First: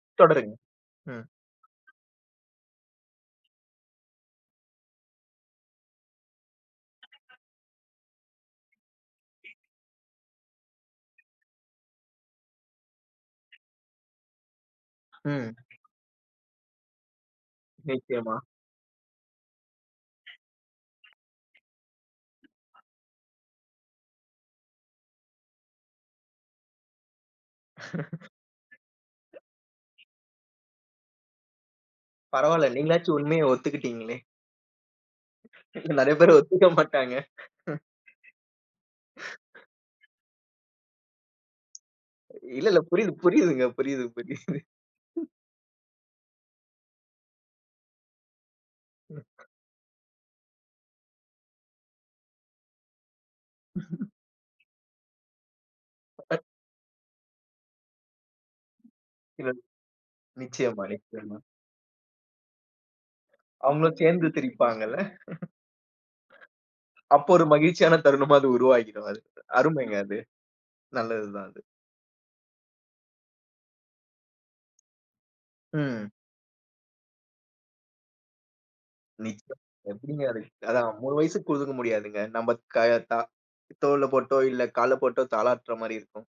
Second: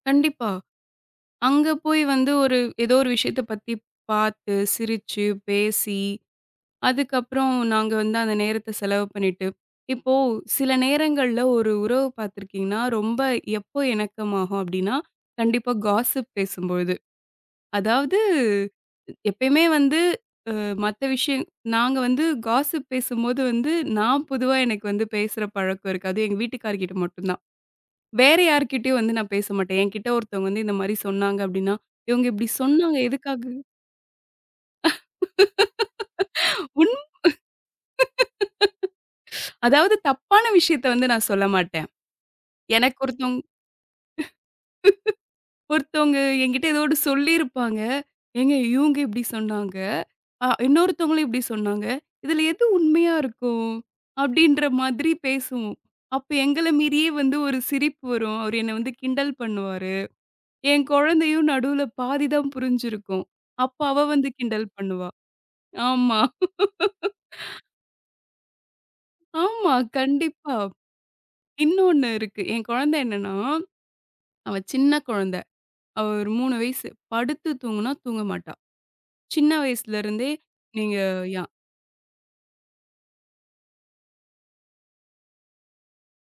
கண்டிப்பா. தொடருங்க. ம். அங்க போய் வந்து ஒரு ஏதோ ஒரு விஷயத்த பத்திப் பாத்து, சிரிச்சு, பேசி அதுக்கப்புறம் நாங்க வந்து அந்த நேரத்த செலவு பண்ணிட்டு, இப்போ சில நேரங்கள்ல ஒரு உறவு பார்த்துருக்கீங்கன்னா, ரொம்ப எப்போ இணக்கமாகும் அப்பிடின்னா, ம். கண்டிப்பா காஸ்ஸிப் பேசும்பொழுது. அதாவது நிச்சயமா. எப்பயுமே வந்து அ மத்த விஷயம் நாங்க வந்து காஸ்ஸிப் பேசும்போது வந்து, நான் பொதுவா எனக்கு வந்து பேசுற பழக்கம் இருக்காது. அது எங்க வீட்டுக்காருகிட்ட மட்டும் தான். வேற யார்க்கிட்டயும் வந்து நான் பேச மாட்டேன். என்கிட்ட ஒருத்தவுங்க வந்து இந்தமாரி சொன்னாங்க அப்பிடின்னா, இவுங்க இப்பிடி பரவால்ல, சொன்னாங்க நீங்களாச்சும் எதுக்காக? உண்மைய ஒத்துக்கிட்டீங்களே! நிறைய பேரு ஒத்துக்க உன் மாட்டாங்க. அதாவது தப்பான விஷயத்த வந்து நான் சொல்ல மாட்டேன். இல்லல்ல, எனக்கு புரியுது, ஒருத்தங் புரியுதுங்க. புரியுது, புரியுது. ஒருத்தவுங்க எங்கிட்ட ஏதோ 1 சொல்லியிருப்பாங்க. "ஏங்க! இவுங்க இப்பிடி சொன்னாங்க, அ இன்னொருத்தவங்களையும் இப்பிடி சொன்னாங்க. இதில எது உண்மையா இருக்கும்?" அப்பிடின்ற மாதிரி பேசுவோம். அப்ப [unintelligible] எங்கள மீறியே வந்து ஒரு சிரிப்பு வரும். அவரு என்ன வந்து கிண்டல் சிலது பண்ணுவாரு. ஏன் நிச்சயமா, நிச்சயமா. குழந்தையும் நடுவுல பாதி தான் புரிஞ்சுருக்கும். அப்ப அவுங்களும் அவ சேர்ந்து வந்து கிண்டல் திரிப்பாங்கள்ல பண்ணுவா! ஆமா அப்போ ஒரு மகிழ்ச்சியான தருணமா அது உருவாகிடும் அது, ஆமா. அருமைங்க அது, கண்டிப்பா. நல்லதுதான் அது. இன்னொன்னு இருக்கு. என் குழந்தை என்னன்னா, அவ சின்ன குழந்தை. அவ ம். ஒரு 3 வயசு. படுத்து தூங்குனா, தூங்க மாட்டா! சின்ன [unintelligible] வயசில எப்பிடிங்க இருந்தே அது? அதான் நீங்க 3 வயசுக்கு யா குடுத்துக்க முடியாதுங்க. நம்ம கய தா தோல்ல போட்டோ! இல்ல கால்ல போட்டோ! தாலாட்ற மாரி இருக்கும்.